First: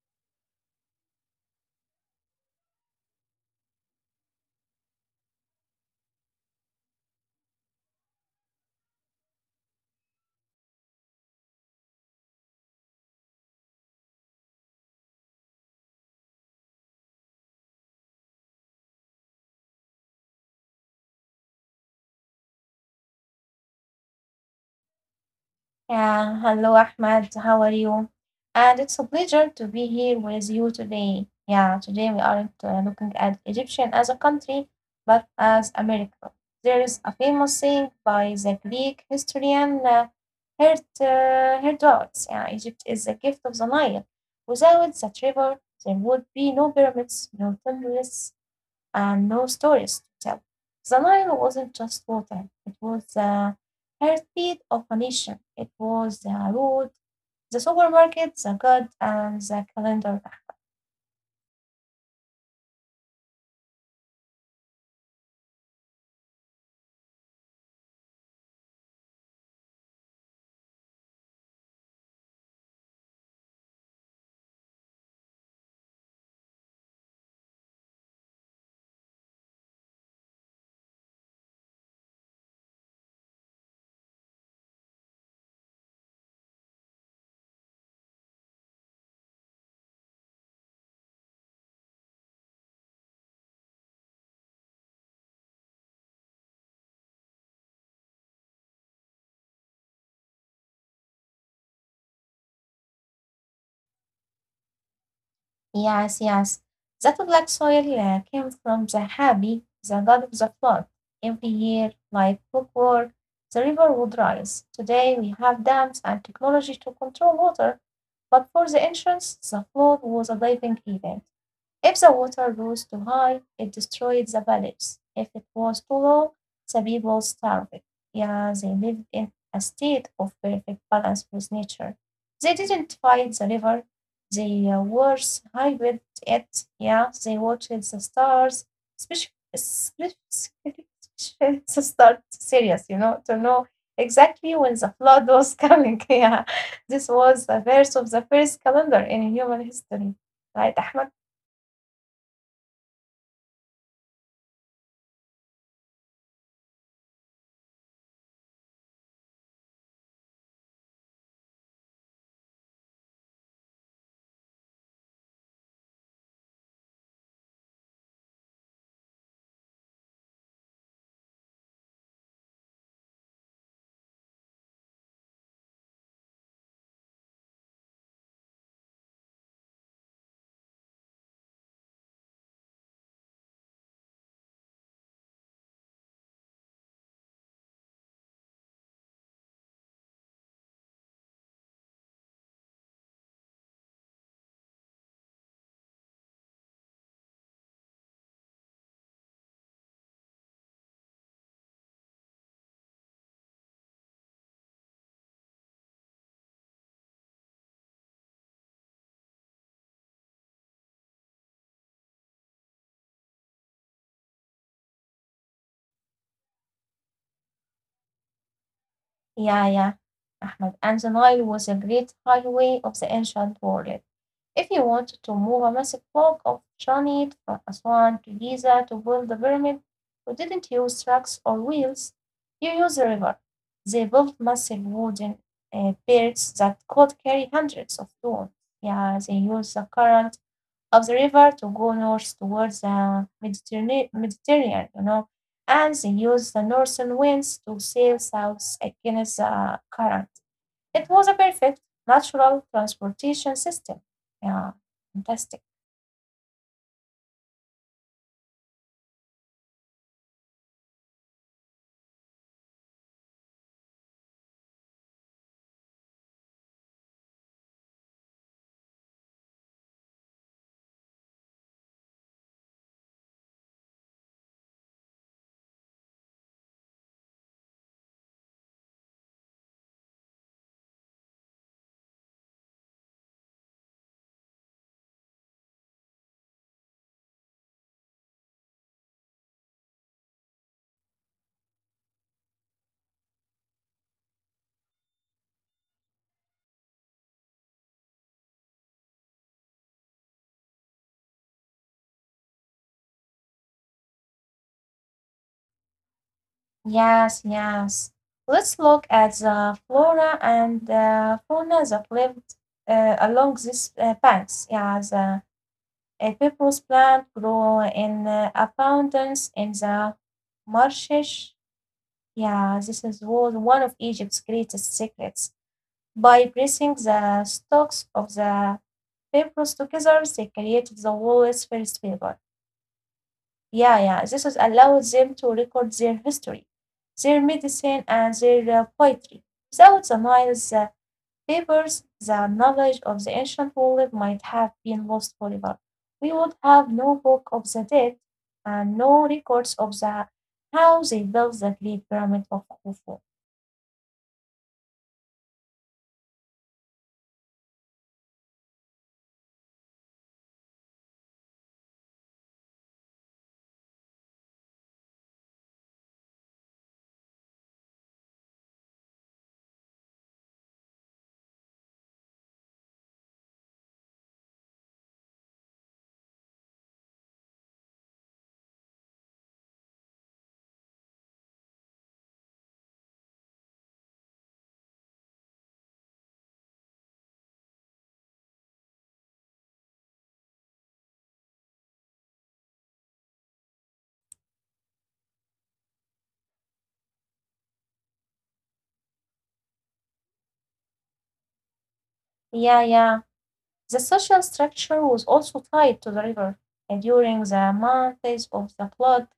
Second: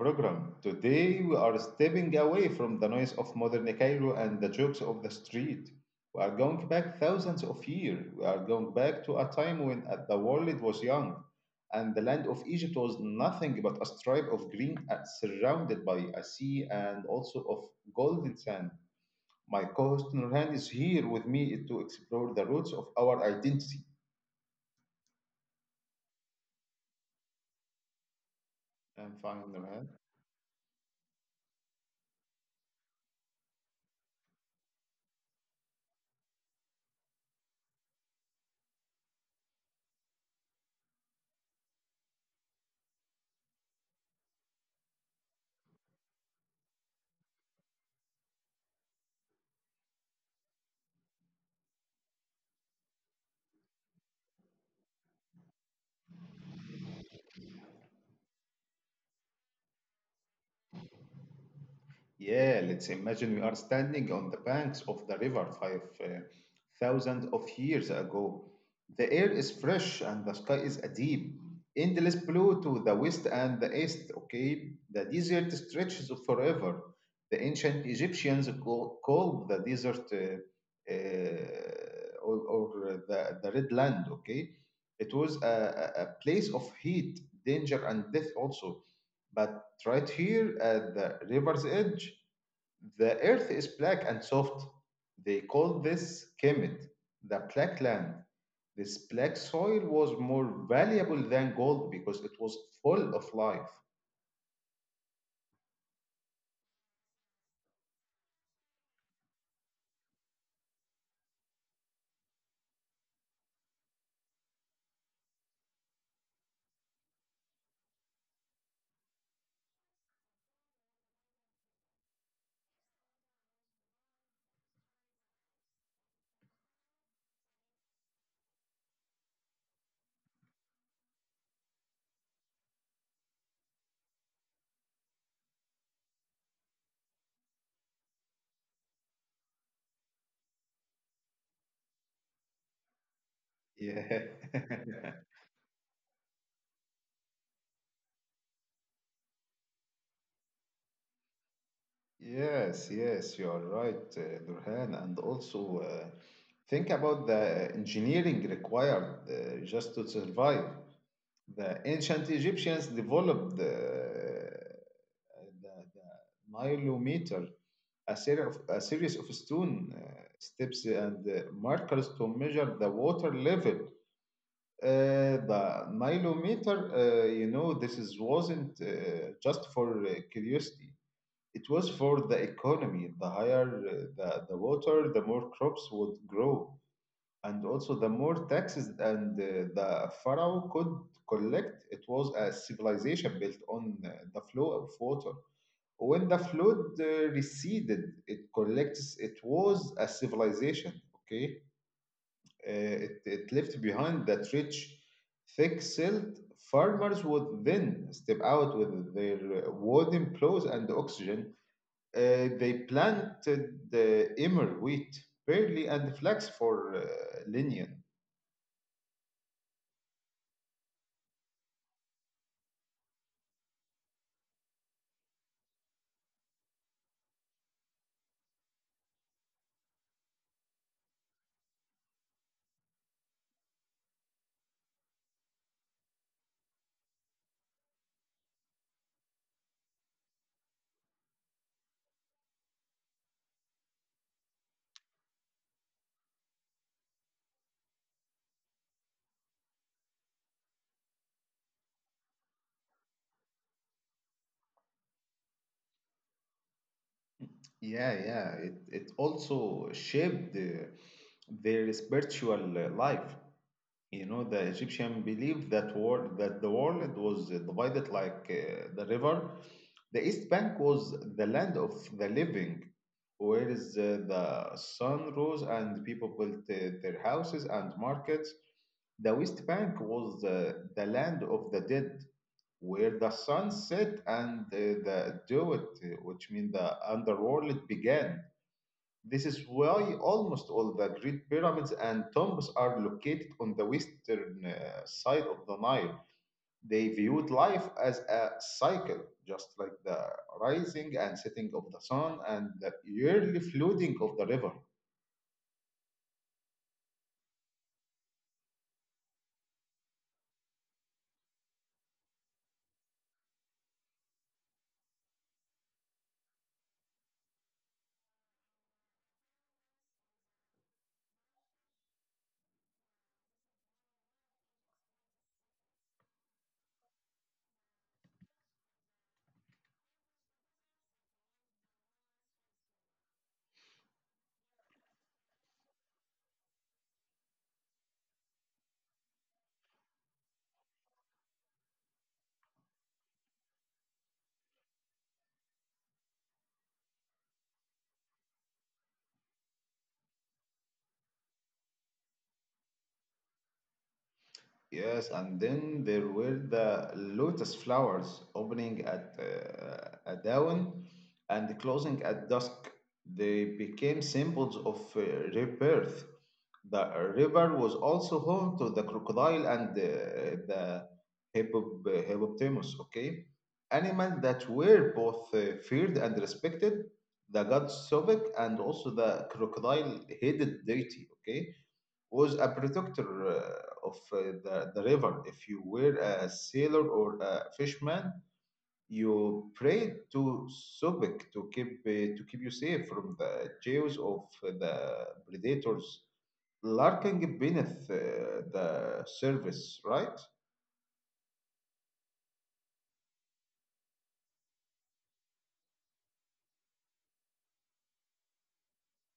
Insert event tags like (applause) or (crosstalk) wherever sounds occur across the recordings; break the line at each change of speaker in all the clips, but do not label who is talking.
program. Today we are stepping away from the noise of modern Cairo and the jokes of the street. We are going back thousands of years. We are going back to a time when the world was young, and the land of Egypt was nothing but a stripe of green, surrounded by a sea and also of golden sand. My co-host Nurhan is here with me to explore the roots of our identity.
Yeah, hello Ahmad, how are you? And it's a
I'm
pleasure
fine,
to be
Nurhan.
here with you today. Yeah, today we aren't looking at Egyptian as a country, but as a miracle. There is a famous saying by the Greek historian Herodotus. Yeah, Egypt is a gift of the Nile. Without that river, there would be no pyramids, no temples, and no stories to tell. The Nile wasn't just water, it was the heartbeat of a nation. It was the road, the supermarket, the god, and the calendar.
Yeah, let's imagine we are standing on the banks of the river five thousand of years ago. The air is fresh and the sky is a deep, endless blue to the west and the east. Okay, the desert stretches forever. The ancient Egyptians called the desert, uh, or the red land. Okay, it was a place of heat, danger, and death also. But right here at the river's edge, the earth is black and soft. They call this Kemet, the black land. This black soil was more valuable than gold because it was full of life.
Yes, yes. That black soil came from the Habi, the god of the flood. Every year, like clockwork, the river would rise. Today, we have dams and technology to control water, but for the ancients, the flood was a living event. If the water rose too high, it destroyed the village; if it was too low, the people starved. Yeah, they lived in a state of perfect balance with nature. They didn't fight the river, they worshipped it. Yeah, they watched the stars, especially (laughs) the start serious, to know
Yeah.
exactly when the flood
(laughs)
was coming. (laughs) Yeah, this was the verse of the first calendar in human history. Right, Ahmed?
Yes, yes, you are right, Nurhan. And also, think about the engineering required, just to survive. The ancient Egyptians developed, the nilometer, a series of stone steps and markers to measure the water level. The nilometer, you know, this wasn't just for curiosity. It was for the economy. The higher the water, the more crops would grow, and also the more taxes, and the pharaoh could collect. It was a civilization built on the flow of water. When the flood receded, it collects, it was a civilization, okay? Uh, it left behind that rich, thick silt. Farmers would then step out with their wooden plows and oxygen. They planted the emmer wheat, barley, and flax for linen.
Yeah, yeah. Ahmed, and the Nile was a great highway of the ancient world. If you wanted to move a massive block of granite from Aswan to Giza to build the pyramid, you didn't use trucks or wheels, you used the river. They built massive wooden boats that could carry hundreds of tons. Yeah, they used the current of the river to go north towards the Mediterranean, and they used the northern winds to sail south against the current. It was a perfect natural transportation system. Yeah, fantastic.
Yeah, yeah. It also shaped their spiritual life. You know, the Egyptian believed that war that the world was divided like the river. The East Bank was the land of the living, where is the sun rose and people built their houses and markets. The West Bank was the land of the dead, where the sun set and the Jowet, which means the underworld, began. This is why almost all the great pyramids and tombs are located on the western side of the Nile. They viewed life as a cycle, just like the rising and setting of the sun and the yearly flooding of the river.
Yes, yes. Let's look at the flora and fauna that lived along these banks. Yeah, the papyrus plant grew in abundance in the marshes. Yeah, this is was one of Egypt's greatest secrets. By pressing the stalks of the papyrus together, they created the world's first paper. Yeah, yeah, this has allowed them to record their history, their medicine, and their poetry. Without the Nile's papers, the knowledge of the ancient world might have been lost forever. We would have no book of the dead and no records of the how they built the Great Pyramid of Khufu.
Yes, and then there were the lotus flowers opening at dawn and closing at dusk. They became symbols of rebirth. The river was also home to the crocodile and hippo- hippopotamus, okay? Animals that were both feared and respected. The god Sobek, and also the crocodile-headed deity, okay, was a protector the river. If you were a sailor or a fisherman, you prayed to Sobek to keep you safe from the jaws of the predators lurking beneath the surface, right?
Yeah, yeah. The social structure was also tied to the river, and during the months of the flood,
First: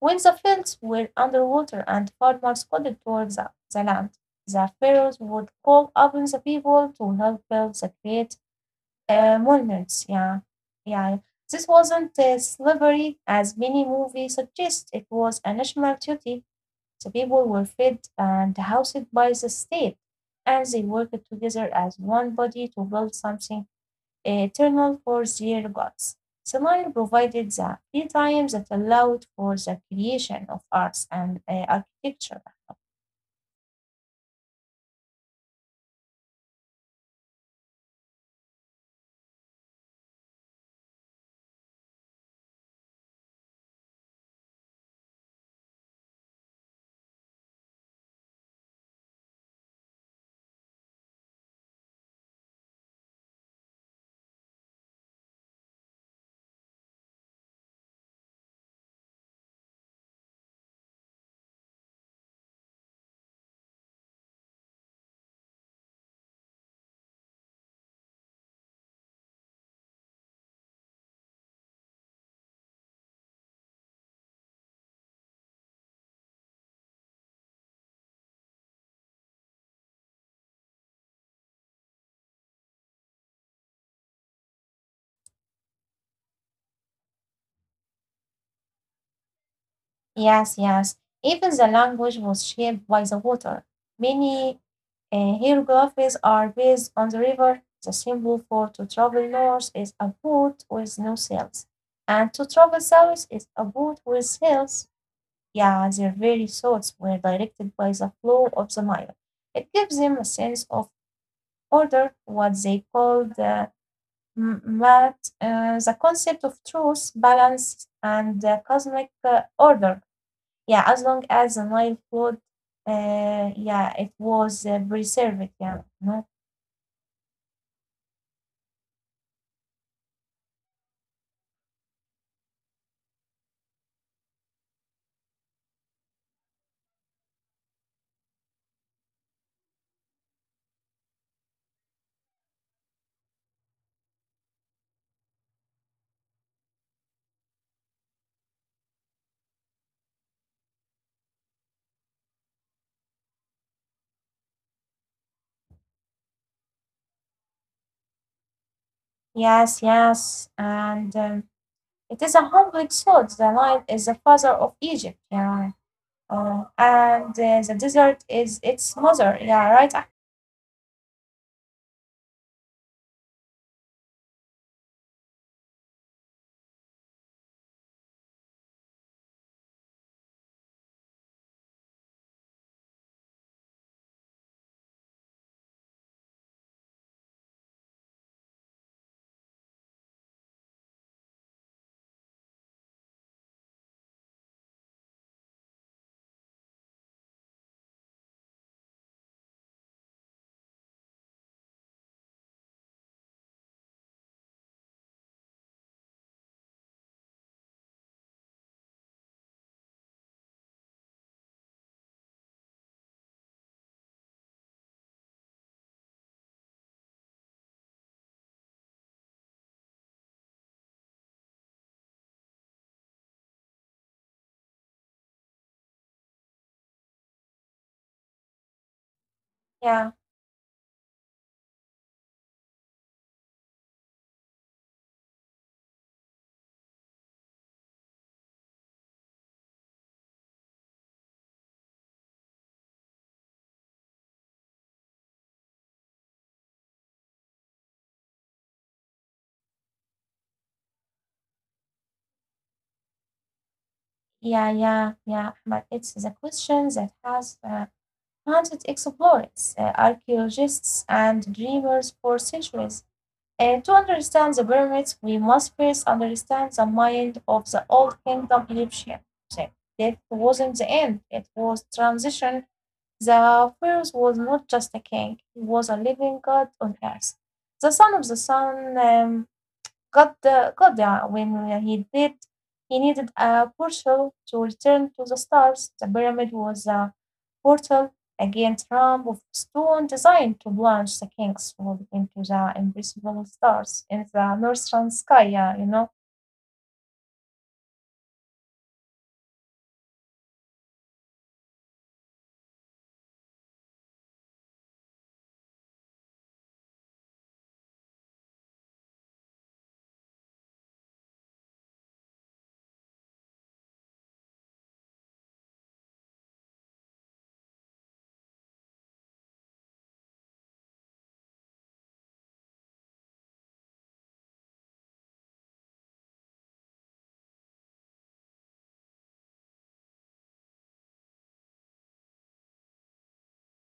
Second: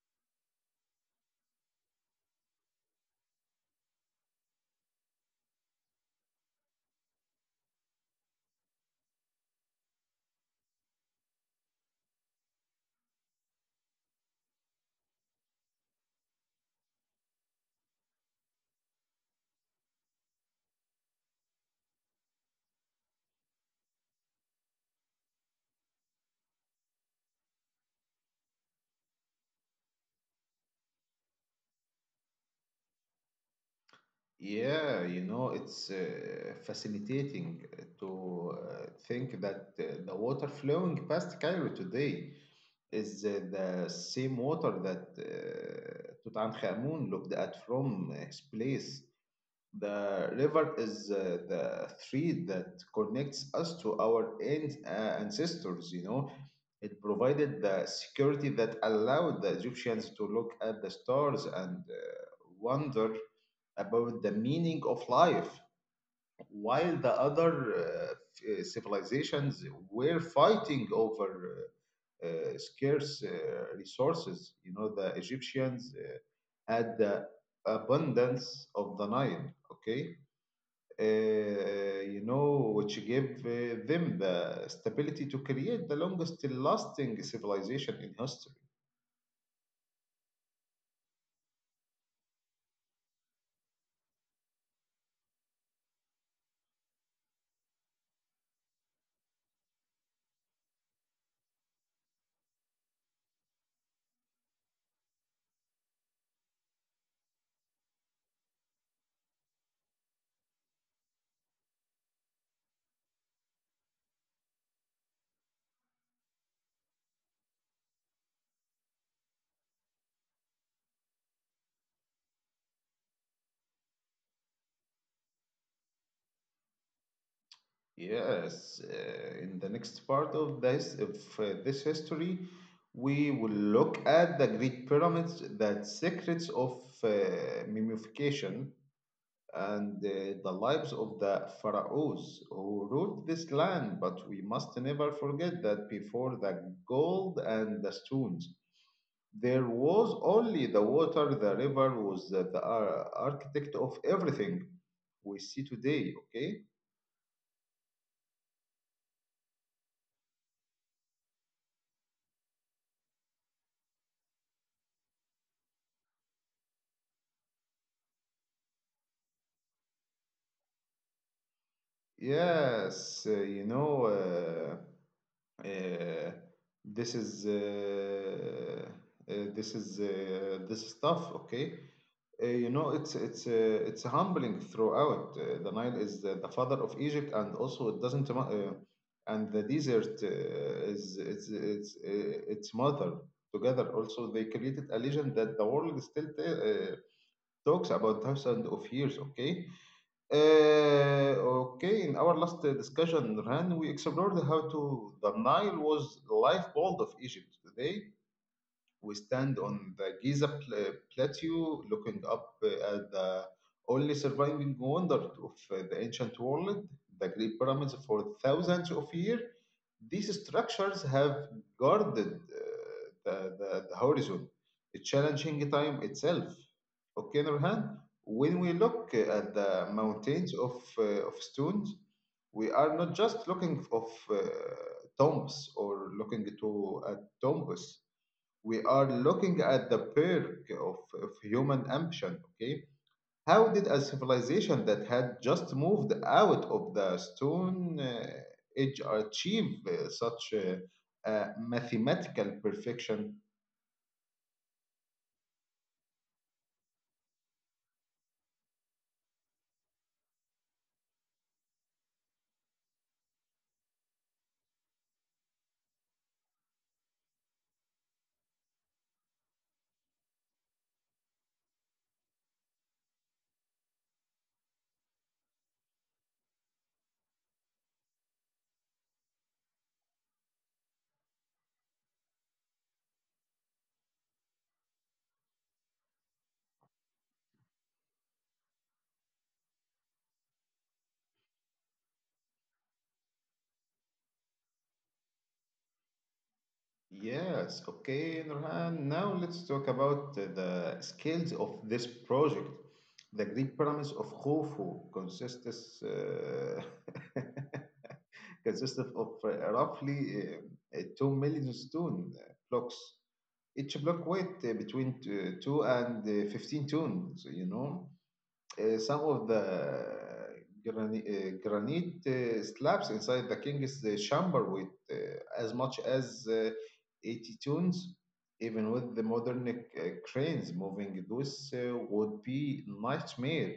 when the fields were under water and farmers couldn't work the land, the pharaohs would call upon the people to help build the great monuments. Yeah, yeah. This wasn't slavery as many movies suggest, it was a national duty. The people were fed and housed by the state, and they worked together as one body to build something eternal fourth their gods. Smile provided the free time that allowed for the creation of arts and architecture.
Yeah, you know, it's fascinating to think that the water flowing past Cairo today is the same water that Tutankhamun looked at from his place. The river is the thread that connects us to our ancestors, you know. It provided the security that allowed the Egyptians to look at the stars and wonder about the meaning of life, while the other civilizations were fighting over scarce resources. You know, the Egyptians had the abundance of the Nile, okay? You know, which gave them the stability to create the longest lasting civilization in history.
Yes, yes. Even the language was shaped by the water. Many hieroglyphs are based on the river. The symbol for to travel north is a boat with no sails, and to travel south is a boat with sails. Yeah, their very thoughts were directed by the flow of the Nile. It gives them a sense of order, what they call the math, the concept of truth, balance, and cosmic order. Yeah, as long as the Nile flood, yeah, it was preserved. Yeah, no?
Yes, in the next part of this history, we will look at the Great Pyramids, the secrets of mummification, and the lives of the pharaohs who ruled this land. But we must never forget that before the gold and the stones, there was only the water. The river was the architect of everything we see today, okay?
Yes, yes, and it is a complex thought. The Nile is the father of Egypt. Yeah, and the desert is its mother. Yeah, right. Ah,
Yes, you know, uh, uh, this is this is this stuff, okay? You know, it's humbling throughout. The Nile is the father of Egypt, and also it doesn't. And the desert is it's its mother. Together, also they created a legend that the world still talks about thousands of years. Okay. Uh, okay, in our last discussion, Ran, we explored how to the Nile was the lifeblood of Egypt. Today, we stand on the Giza plateau, looking up at the only surviving wonder of the ancient world, the Great Pyramids, for thousands of years. These structures have guarded uh, the horizon, challenging time itself. Okay, Nurhan, when we look at the
yeah,
mountains of stones, we are not just looking of tombs, or looking to at tombs. We are looking at the perk of human ambition, okay? How did a civilization that had just moved out of the stone age achieve such mathematical perfection?
yeah, yeah, yeah. But it's the question that has hunted explorers, archaeologists, and dreamers for centuries. To understand the pyramids, we must first understand the mind of the Old Kingdom Egyptian. So death wasn't the end, it was transition. The pharaoh was not just a king, he was a living god on earth. The son of the sun, God, God! Goda, when he did, he needed a portal to return to the stars. The pyramid was a portal, a giant ramp of stone designed to launch the king's world into the invisible stars in the northern sky, yeah.
Yes, okay, Nurhan, now let's talk about the skills of this project. The Greek pyramids of Khufu consists (laughs) consists of roughly 2 million stone blocks. Each block weight between 2 and 15 tons, you know. Some of the granite slabs inside the king's chamber weight as much as 80 tons. Even with the modern cranes moving, those would be nightmare.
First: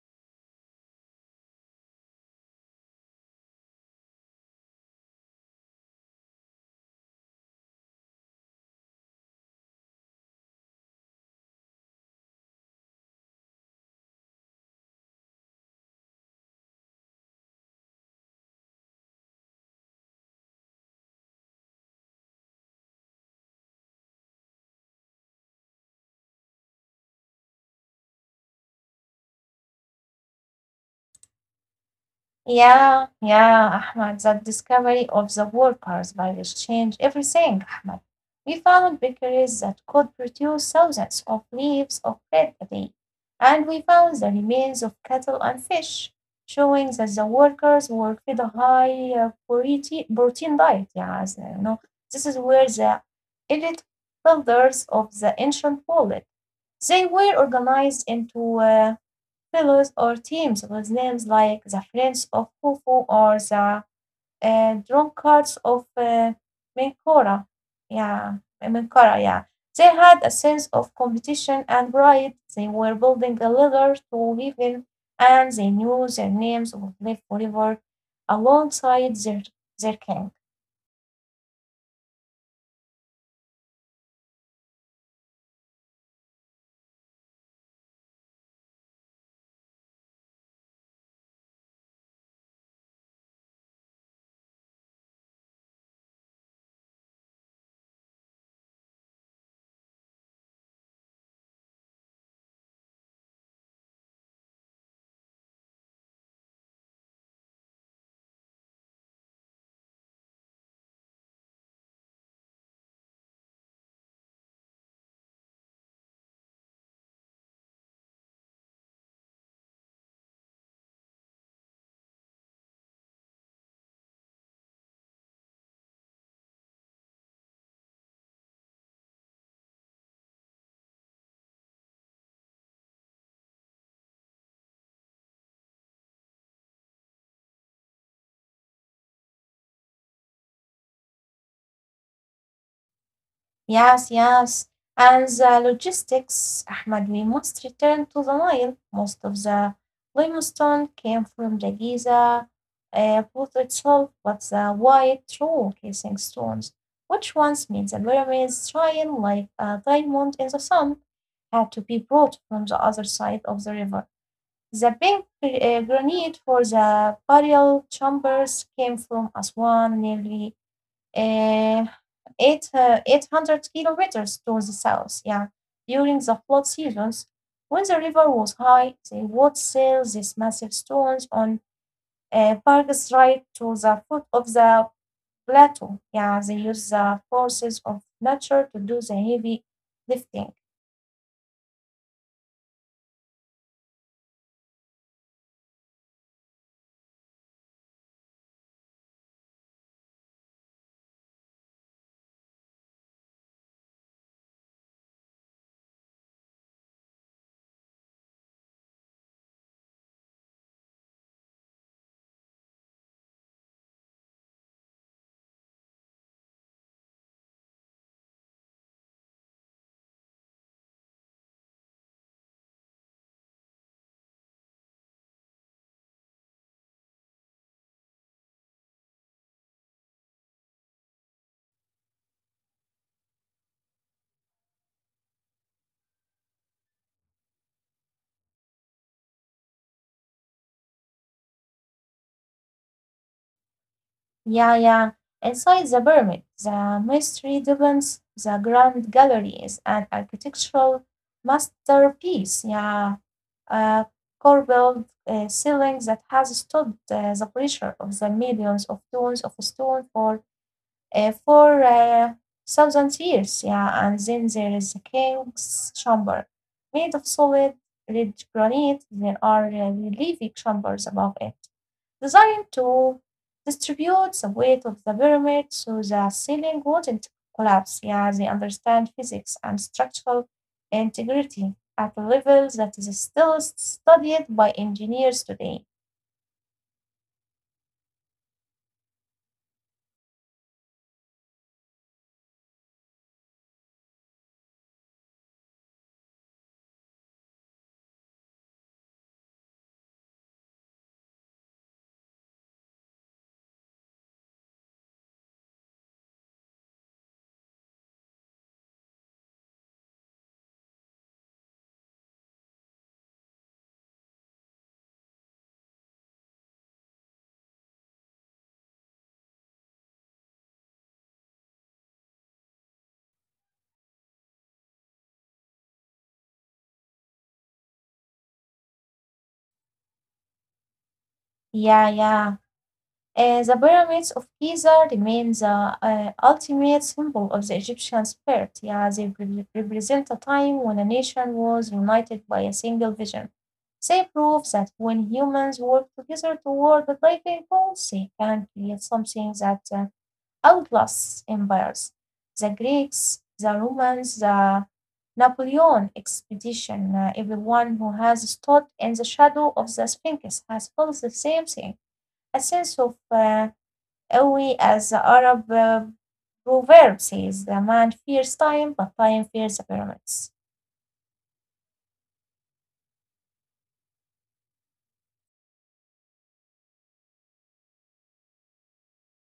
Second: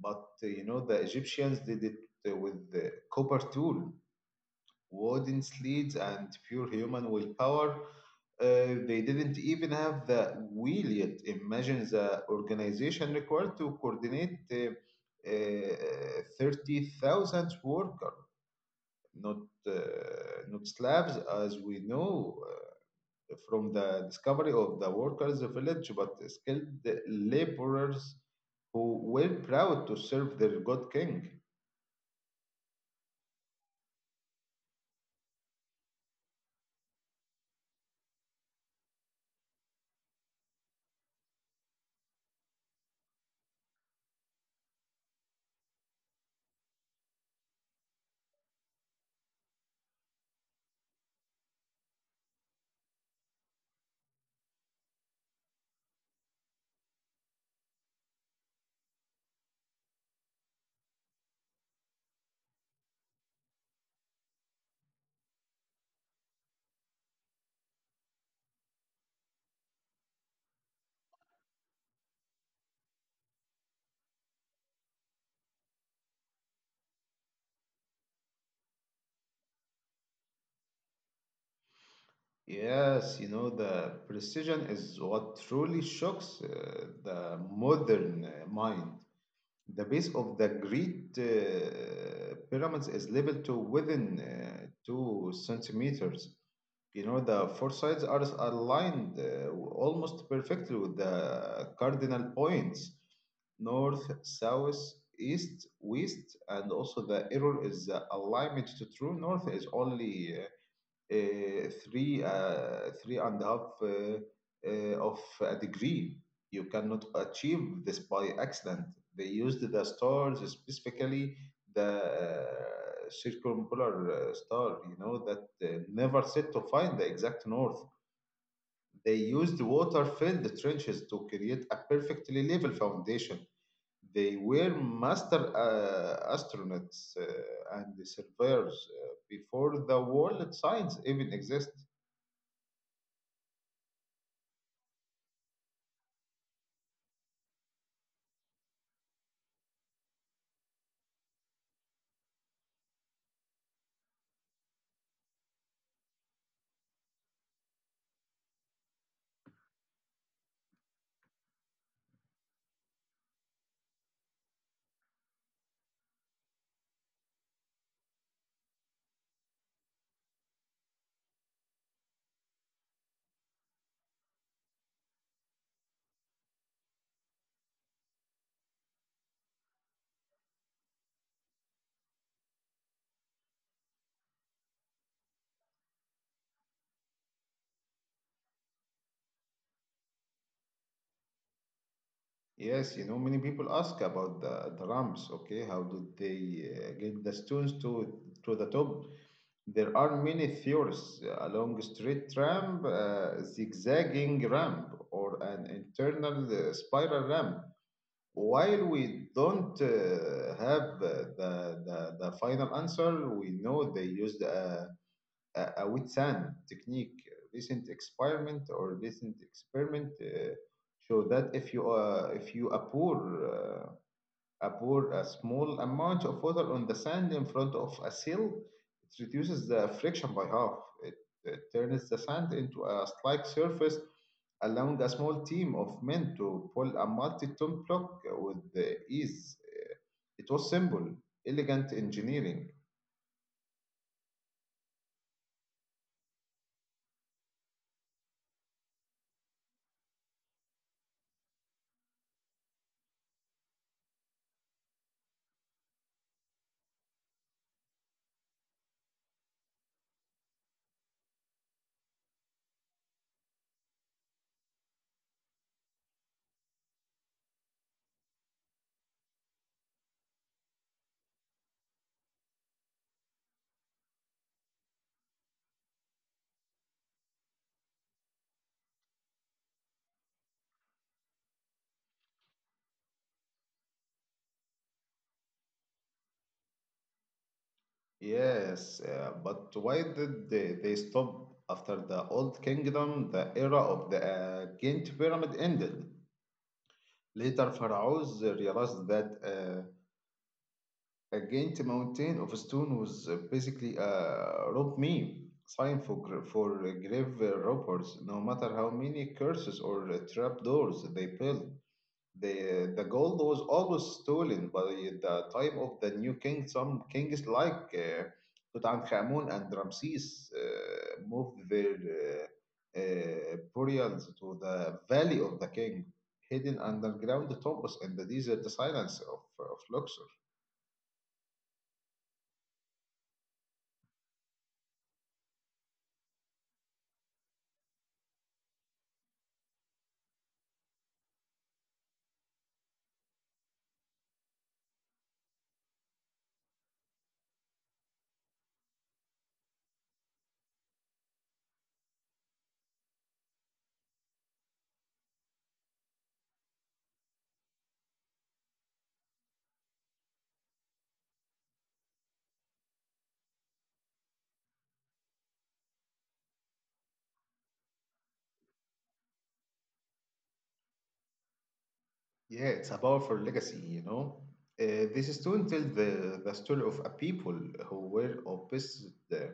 But you know, the Egyptians did it with the copper tool, wooden sleds, and pure human willpower. They didn't even have the wheel yet. Imagine the organization required to coordinate 30,000 workers, not, uh, not slabs as we know from the discovery of the workers' village, but skilled laborers who were proud to serve their god king.
Yeah, yeah, Ahmad. That discovery of the workers' values changed everything, Ahmad. We found bakeries that could produce thousands of leaves of bread a day, and we found the remains of cattle and fish, showing that the workers were fed a high protein diet. Yeah, as you know, this is where the elite builders of the ancient world they were organized into Fellows or teams with names like the Friends of Fufu or the Drunkards of Menkora. Yeah, Menkora, yeah. They had a sense of competition and pride. They were building a ladder to heaven, and they knew their names would live forever alongside their king.
Yes, you know, the precision is what truly shocks the modern mind. The base of the Great pyramids is levelled to within two centimeters. You know, the four sides are aligned almost perfectly with the cardinal points: north, south, east, west, and also the error is alignment to true north is only three and a half of a degree. You cannot achieve this by accident. They used the stars, specifically the circumpolar star. You know that never set, to find the exact north. They used water-filled trenches to create a perfectly level foundation. They were master astronauts and surveyors before the world science even exists.
Yes, yes. And the logistics, Ahmed, we must return to the Nile. Most of the limestone came from the Giza port itself, but the white true casing stones, which once made the pyramids shine like a diamond in the sun, had to be brought from the other side of the river. The pink granite for the burial chambers came from Aswan nearly uh, 800 kilometers to the south. Yeah, during the flood seasons, when the river was high, they would sail these massive stones on parks right to the foot of the plateau. Yeah, they use the forces of nature to do the heavy lifting.
Yes, you know, many people ask about the ramps, okay? How did they get the stones to the top? There are many theories. A long straight ramp, a zigzagging ramp, or an internal spiral ramp. While we don't have the final answer, we know they used a wet sand technique. Recent experiment, or recent experiment, show that if you uh, pour a small amount of water on the sand in front of a sill, it reduces the friction by half. It, it turns the sand into a slick surface, allowing a small team of men to pull a multi-ton block with the ease. It was simple, elegant engineering.
Yeah, yeah. Inside the pyramid, the mystery deepens. The Grand Gallery is an architectural masterpiece. Yeah, a corbelled ceiling that has stood the pressure of the millions of tons of stone for uh, for uh, thousands years. Yeah, and then there is the king's chamber, made of solid red granite. There are relief chambers above it. Designed to distribute the weight of the pyramid so the ceiling wouldn't collapse. Yeah, they understand physics and structural integrity at a level that is still studied by engineers today.
Yes, but why did they stop after the Old Kingdom? The era of the Ghent Pyramid ended. Later, pharaohs realized that a Ghent mountain of stone was basically a rope meme, sign for, for grave robbers, no matter how many curses or trapdoors they built. The gold was always stolen by the time of the new king. Some kings like Tutankhamun and Ramses moved their burials to the Valley of the King, hidden underground tombs in the desert silence of Luxor.
Yeah, yeah. The pyramids of Giza remain the ultimate symbol of the Egyptian spirit. Yeah, they represent a time when a nation was united by a single vision. They prove that when humans work together toward a living goal, they can create something that outlasts empires. The Greeks, the Romans, the Napoleon expedition, everyone who has stood in the shadow of the Sphinx has felt the same thing, a sense of قوي as the Arab proverb says, the man fears time, but time fears the pyramids.
Yeah, it's a powerful legacy, you know. This stone tells the story of a people who were obsessed,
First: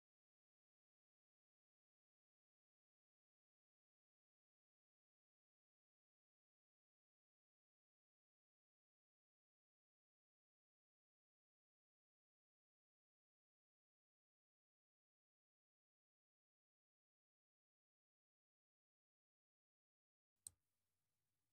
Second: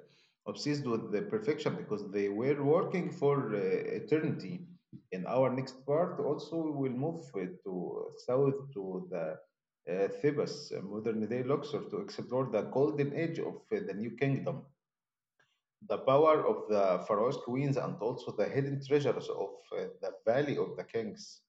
obsessed with the perfection because they were working for eternity. In our next part, also, we will move to south to the Thebes, modern day Luxor, to explore the golden age of the new kingdom, the power of the pharaoh's queens, and also the hidden treasures of the Valley of the Kings.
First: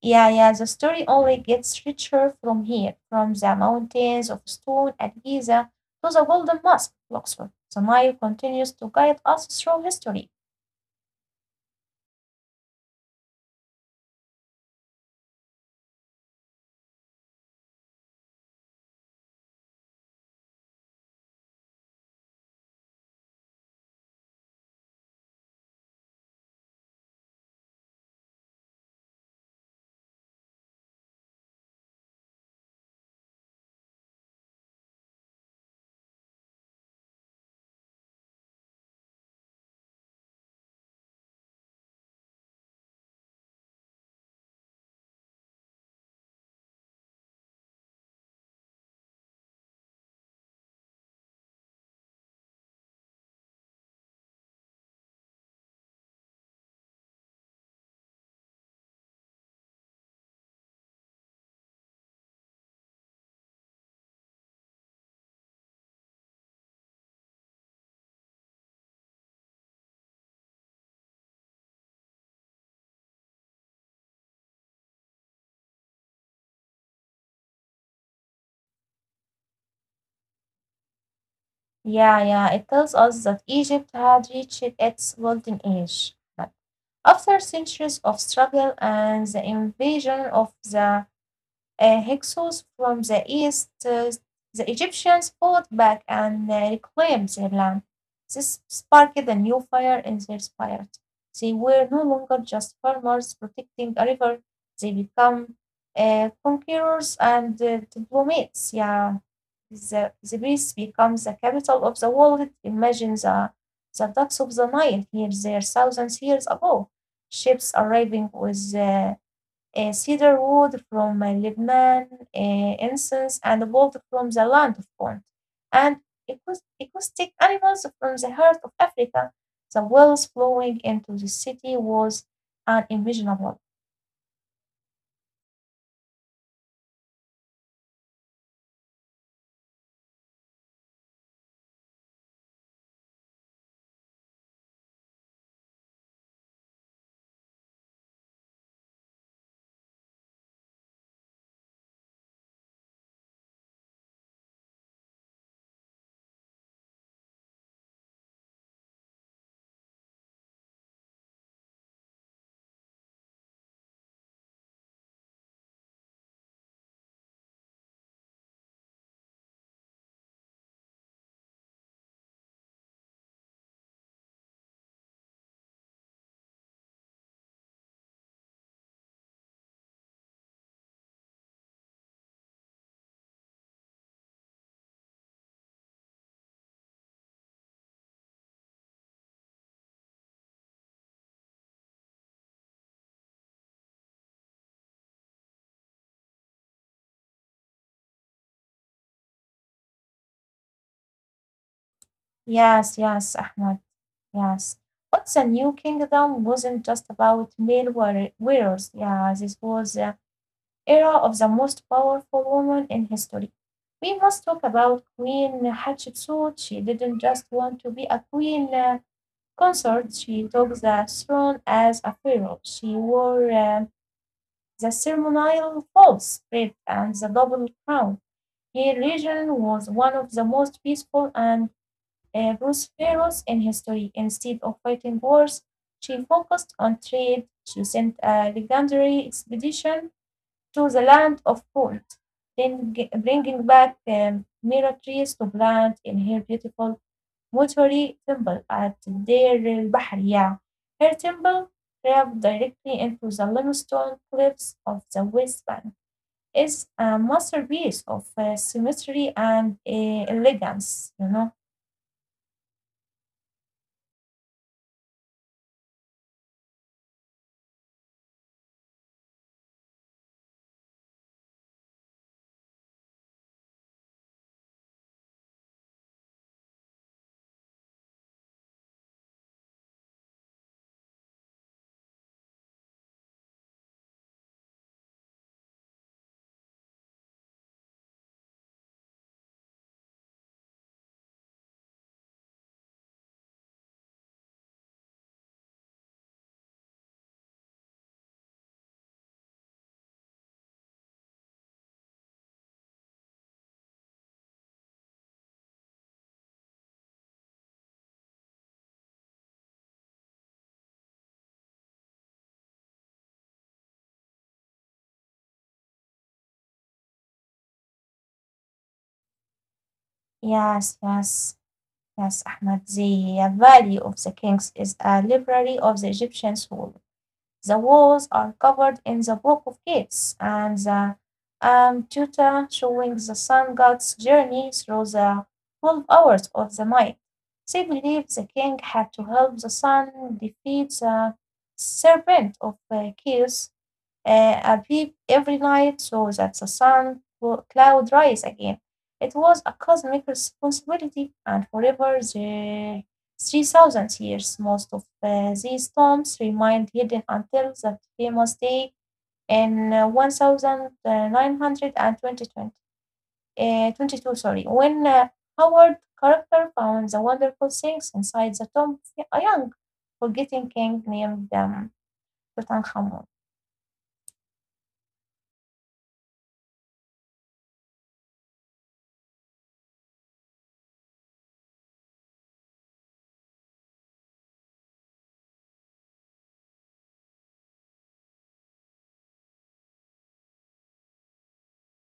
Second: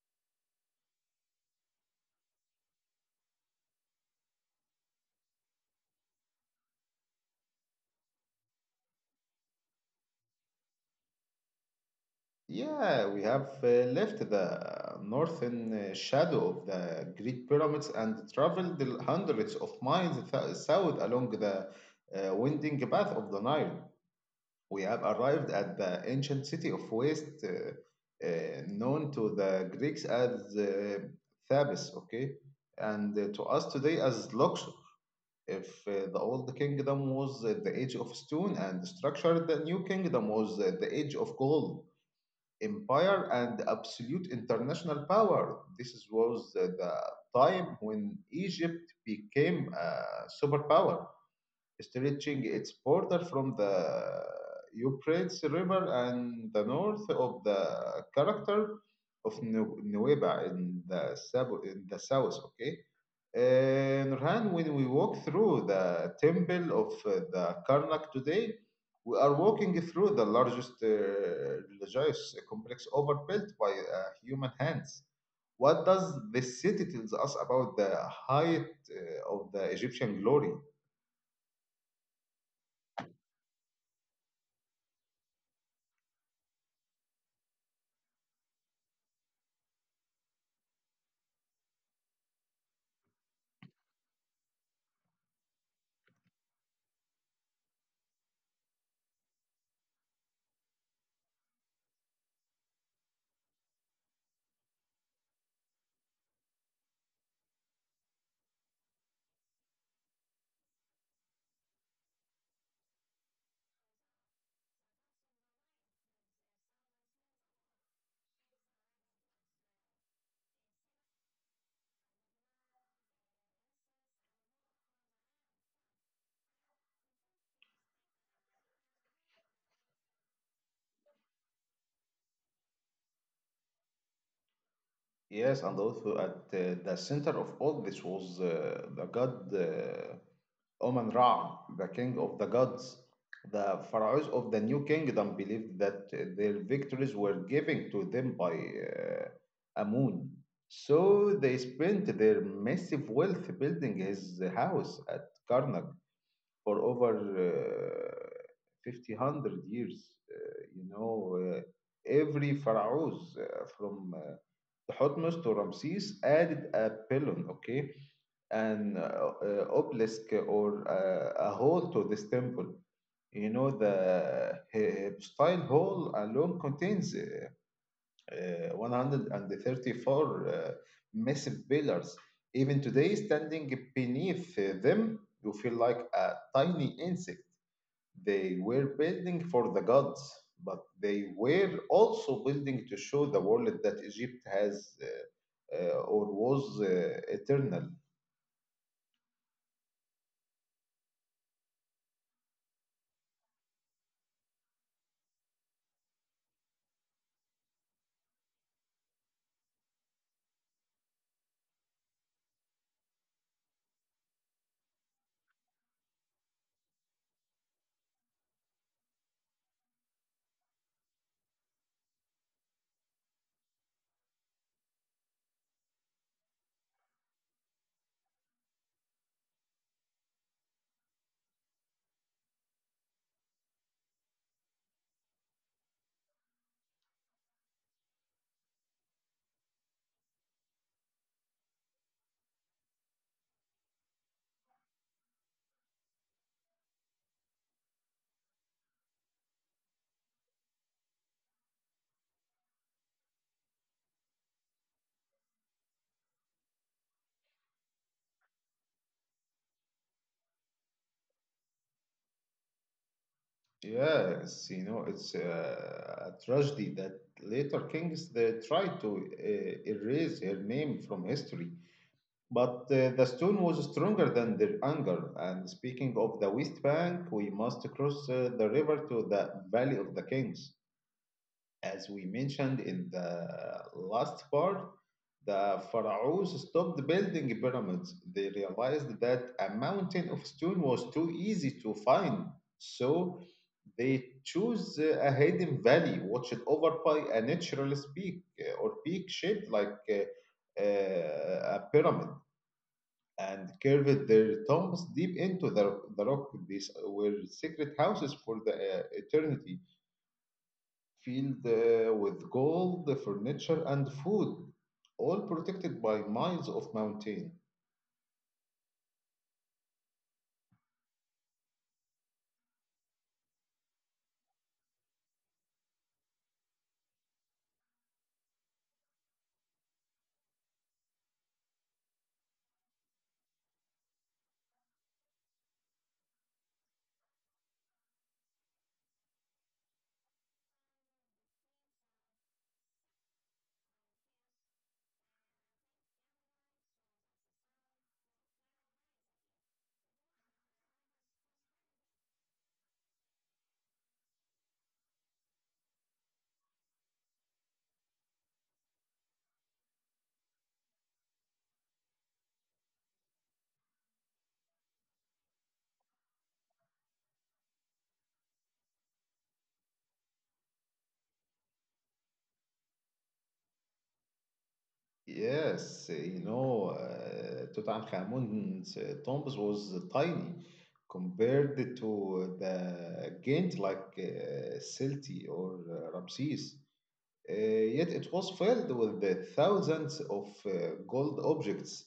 Yeah, yeah, the story only gets richer from here, from the mountains of stone at Giza to the Golden Mosque, at Luxor. The Nile continues to guide us through history.
Yeah, we have left the northern shadow of the Great Pyramids and traveled the hundreds of miles south along the winding path of the Nile. We have arrived at the ancient city of Waste, known to the Greeks as Thebes, okay, and to us today as Luxor. If the old kingdom was at the age of stone and structure, the new kingdom was at the age of gold, empire, and absolute international power. This was the time when Egypt became a superpower, stretching its border from the Euphrates River and the north of the character of Nueva in the, in the south. Okay, Nurhan, when we walk through the temple of the Karnak today, we are walking through the largest religious complex ever built by human hands. What does this city tells us about the height of the Egyptian glory?
Yeah, yeah, it tells us that Egypt had reached its golden age. But after centuries of struggle and the invasion of the Hyksos from the east, the Egyptians fought back and reclaimed their land. This sparked a new fire in their spirit. They were no longer just farmers protecting a river, they become conquerors and diplomats. Yeah, the Greece becomes the capital of the world. Imagine the docks of the Nile here, there, thousands years ago. Ships arriving with cedar wood from Lebanon, uh, incense and gold from the land of Punt, and acoustic animals from the heart of Africa. The wells flowing into the city was unimaginable.
Yes, and also at the center of all this was the god. Oman Ra, the king of the gods. The pharaohs of the new kingdom believed that their victories were given to them by Amun. So they spent their massive wealth building his house at Karnak for over uh, 50 hundred years. Uh, you know, uh, every pharaohs from Thutmose to Ramses added a pylon, okay? An obelisk or a hall to this temple. You know, the style hall alone contains 134 massive pillars. Even today, standing beneath them, you feel like a tiny insect. They were building for the gods, but they were also building to show the world that Egypt has or was eternal.
Yes, yes, Ahmad, yes. But the new kingdom wasn't just about wearers. Yeah, this was era of the most powerful woman in history. We must talk about Queen Hatshepsut. She didn't just want to be a queen consort, she took the throne as a pharaoh. She wore the ceremonial false wreath and the double crown. Her region was one of the most peaceful and prosperous in history. Instead of fighting wars, she focused on trade. She sent a legendary expedition to the land of Punt, then bringing back Mira trees to plant in her beautiful Muturi temple at Deir el Bahriya. Her temple, carved directly into the limestone cliffs of the West Bank, is a masterpiece of symmetry and elegance.
Yes, you know, it's a tragedy that later kings they tried to erase her name from history. But the stone was stronger than their anger. And speaking of the West Bank, we must cross the river to the Valley of the Kings. As we mentioned in the last part, the pharaohs stopped building pyramids. They realized that a mountain of stone was too easy to find, so they chose a hidden valley watched over by a natural peak or peak shaped like a pyramid, and curved their tombs deep into the rock. These were secret houses for the eternity, filled with gold, furniture, and food, all protected by miles of mountain.
Yes, yes, yes, Ahmad. The value of the kings is a library of the Egyptian soul. The walls are covered in the Book of Gates and the Antuta, showing the sun god's journey through the 12 hours of the night. They believed the king had to help the sun defeat the serpent of chaos a peep every night so that the sun cloud rise again. It was a cosmic responsibility, and forever the 3,000 years, most of these tombs remained hidden until that famous day in 1920, 22, sorry, when Howard character found the wonderful things inside the tomb of a young, forgetting king named Tutankhamun.
Yes, Tutankhamun's tombs was tiny compared to the giant like Silti or Ramses. Uh, yet it was filled with the thousands of gold objects.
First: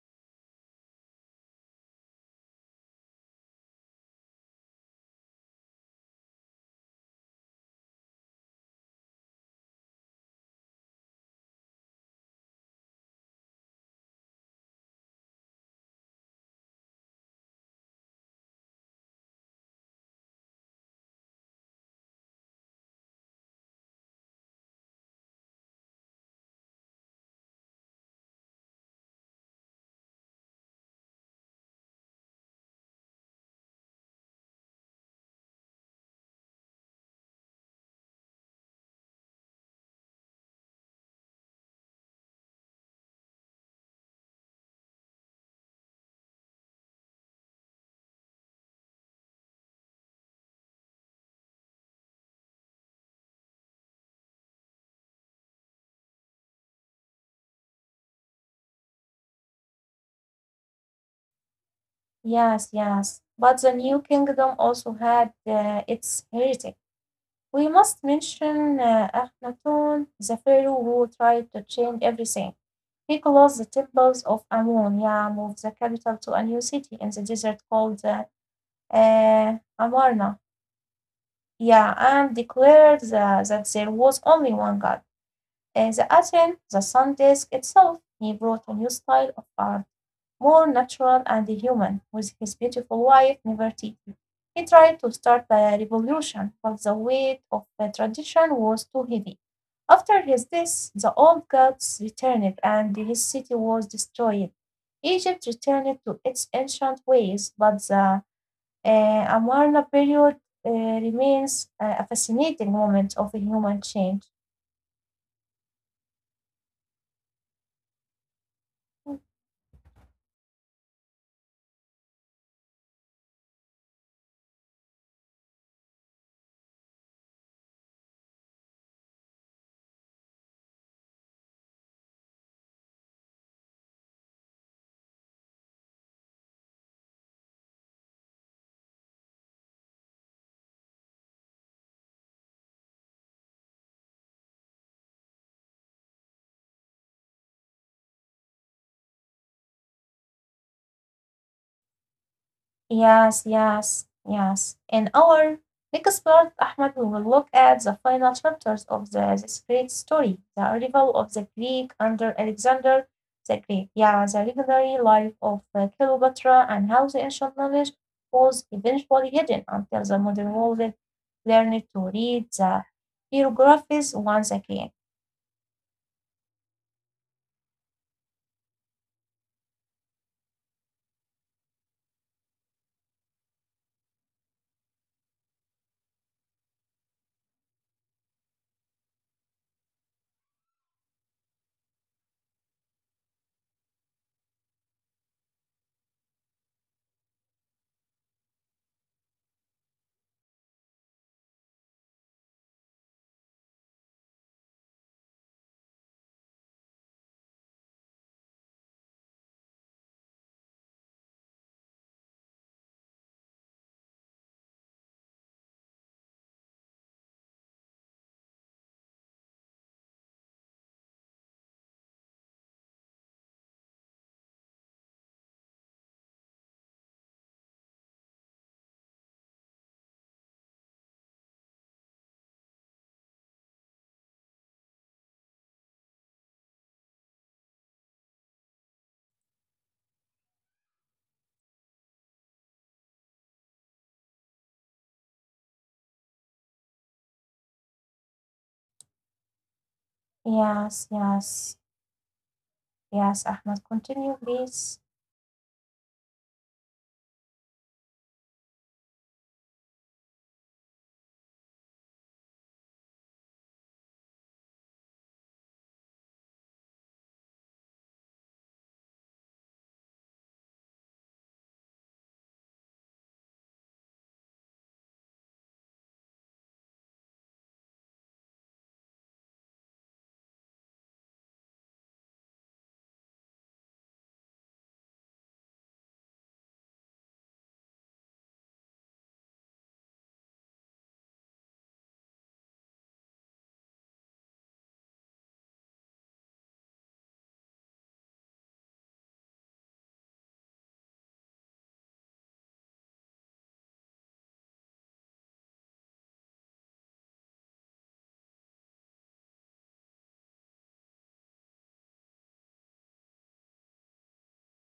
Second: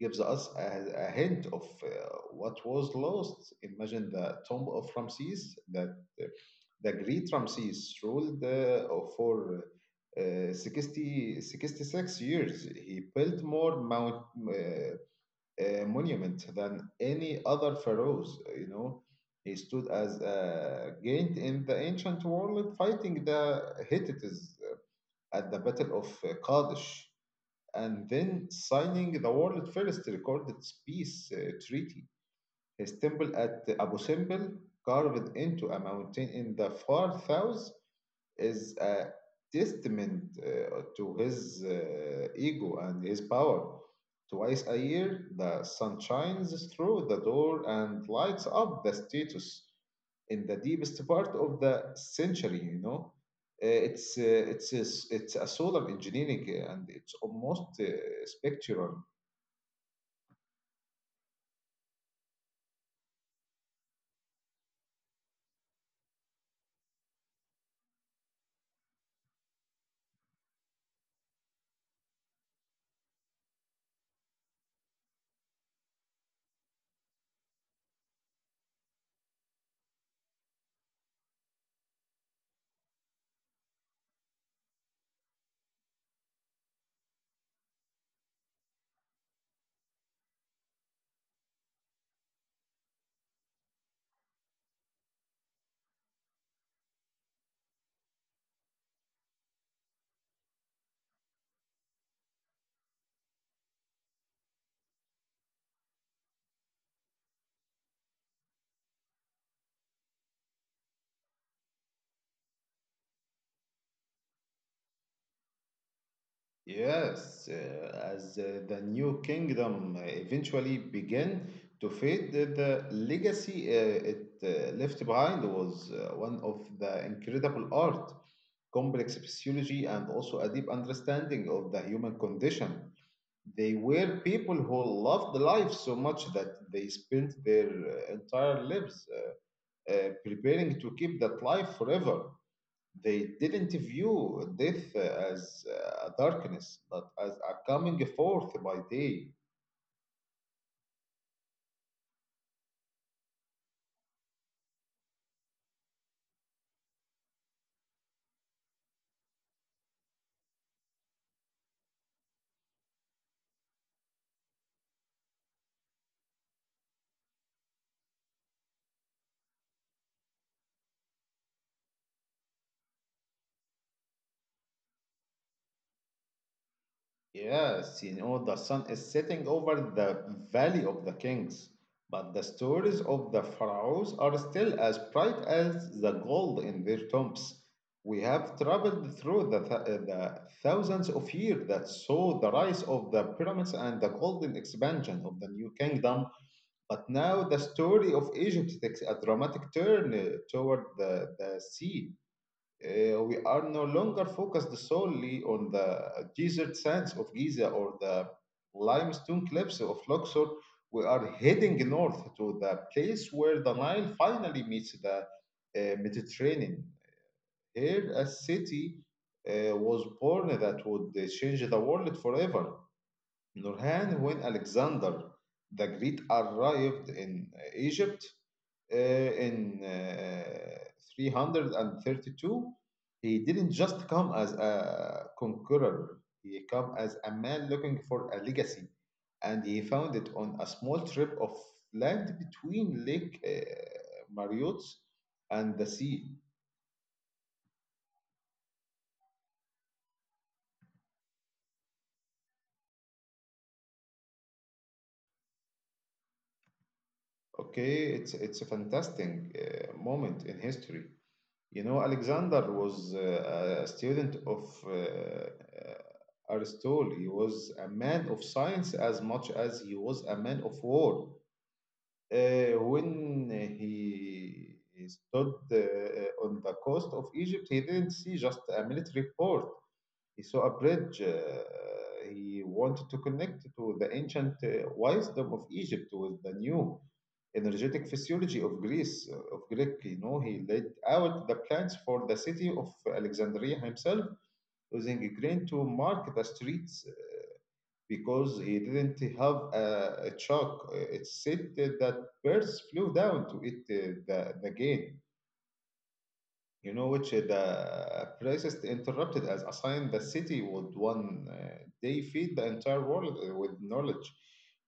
Gives us a hint of what was lost. Imagine the tomb of Ramses, that uh, the great Ramses ruled for 60, 66 years. He built more monument than any other pharaohs. You know, he stood as a giant in the ancient world, fighting the Hittites at the Battle of Kadesh, and then signing the world's first recorded peace treaty. His temple at Abu Simbel, carved into a mountain in the far south, is a testament to his ego and his power. Twice a year, the sun shines through the door and lights up the status in the deepest part of the century. It's a solar engineering, and it's almost spectral.
Yes, yes. But the new kingdom also had its heretic. We must mention Akhenaten, the pharaoh who tried to change everything. He closed the temples of Amun, yeah, moved the capital to a new city in the desert called Amarna, yeah, and declared that there was only one god. The Aten, the sun disk itself, he brought a new style of art. More natural and human, with his beautiful wife Nefertiti. He tried to start the revolution, but the weight of the tradition was too heavy. After his death the old gods returned and his city was destroyed. Egypt returned to its ancient ways, but the uh, Amarna period remains a fascinating moment of human change.
Yes, as the new kingdom eventually began to fade, the legacy it left behind was one of the incredible art, complex physiology, and also a deep understanding of the human condition. They were people who loved life so much that they spent their entire lives preparing to keep that life forever. They didn't view death as a darkness, but as a coming forth by day.
Yes, yes, yes. In our next part, Ahmed, we will look at the final chapters of this great story, the arrival of the Greek under Alexander the Great. Yeah, the legendary life of Cleopatra and how the ancient knowledge was eventually hidden until the modern world learned to read the hieroglyphs once again.
Yes, you know, the sun is setting over the Valley of the Kings, but the stories of the pharaohs are still as bright as the gold in their tombs. We have traveled through the thousands of years that saw the rise of the pyramids and the golden expansion of the new kingdom. But now the story of Egypt takes a dramatic turn toward the sea. We are no longer focused solely on the desert sands of Giza or the limestone cliffs of Luxor. We are heading north to the place where the Nile finally meets the Mediterranean. Here, a city was born that would change the world forever. Nurhan, when Alexander the Great arrived in Egypt in 332, he didn't just come as a conqueror. He came as a man looking for a legacy, and he found it on a small strip of land between Lake Mariot's and the sea.
Yes, yes, yes, Ahmed, continue, please.
Okay, it's a fantastic moment in history. You know, Alexander was a student of Aristotle. He was a man of science as much as he was a man of war. When he stood on the coast of Egypt, he didn't see just a military port. He saw a bridge. He wanted to connect to the ancient wisdom of Egypt with the new energetic physiology of Greece, of Greek. You know, he laid out the plans for the city of Alexandria himself, using a grain to mark the streets, because he didn't have a chalk. It's said that birds flew down to eat the grain, you know, which the priest interrupted as a sign the city would one day feed the entire world with knowledge.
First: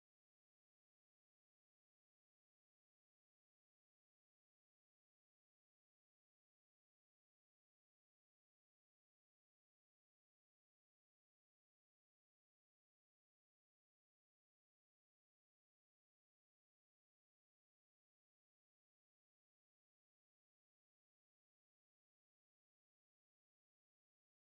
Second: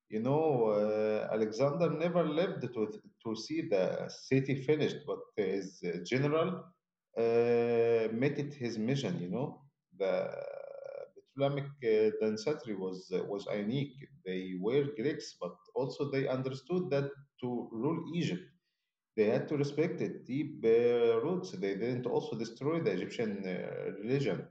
You know, Alexander never lived to see the city finished, but his general made it his mission. You know, the Ptolemaic density was unique. They were Greeks, but also they understood that to rule Egypt they had to respect it deep roots. They didn't also destroy the Egyptian religion.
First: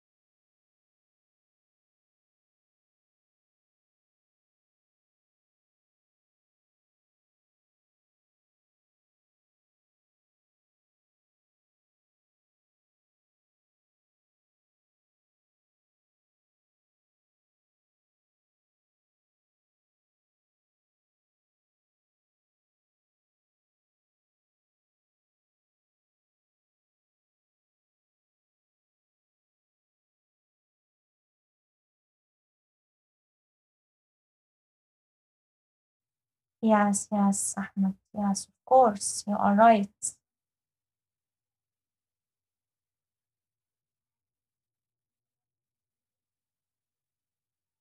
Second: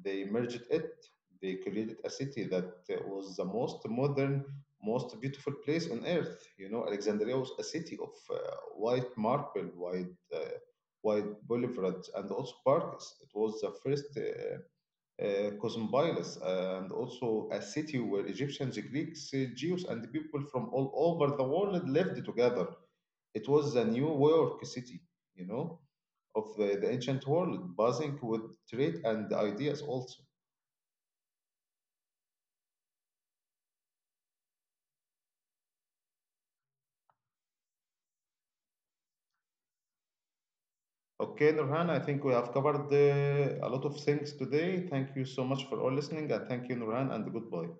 They merged it. They created a city that was the most modern, most beautiful place on earth. You know, Alexandria was a city of white marble, white boulevards, and also parks. It was the first Cosmopolis, and also a city where Egyptians, Greeks, Jews, and people from all over the world lived together. It was the new York City, you know, of the ancient world, buzzing with trade and ideas also.
Yes, yes, Ahmed, yes, of course, you are right.
Okay, Nurhan, I think we have covered a lot of things today. Thank you so much for all listening, and thank you, Nurhan, and goodbye.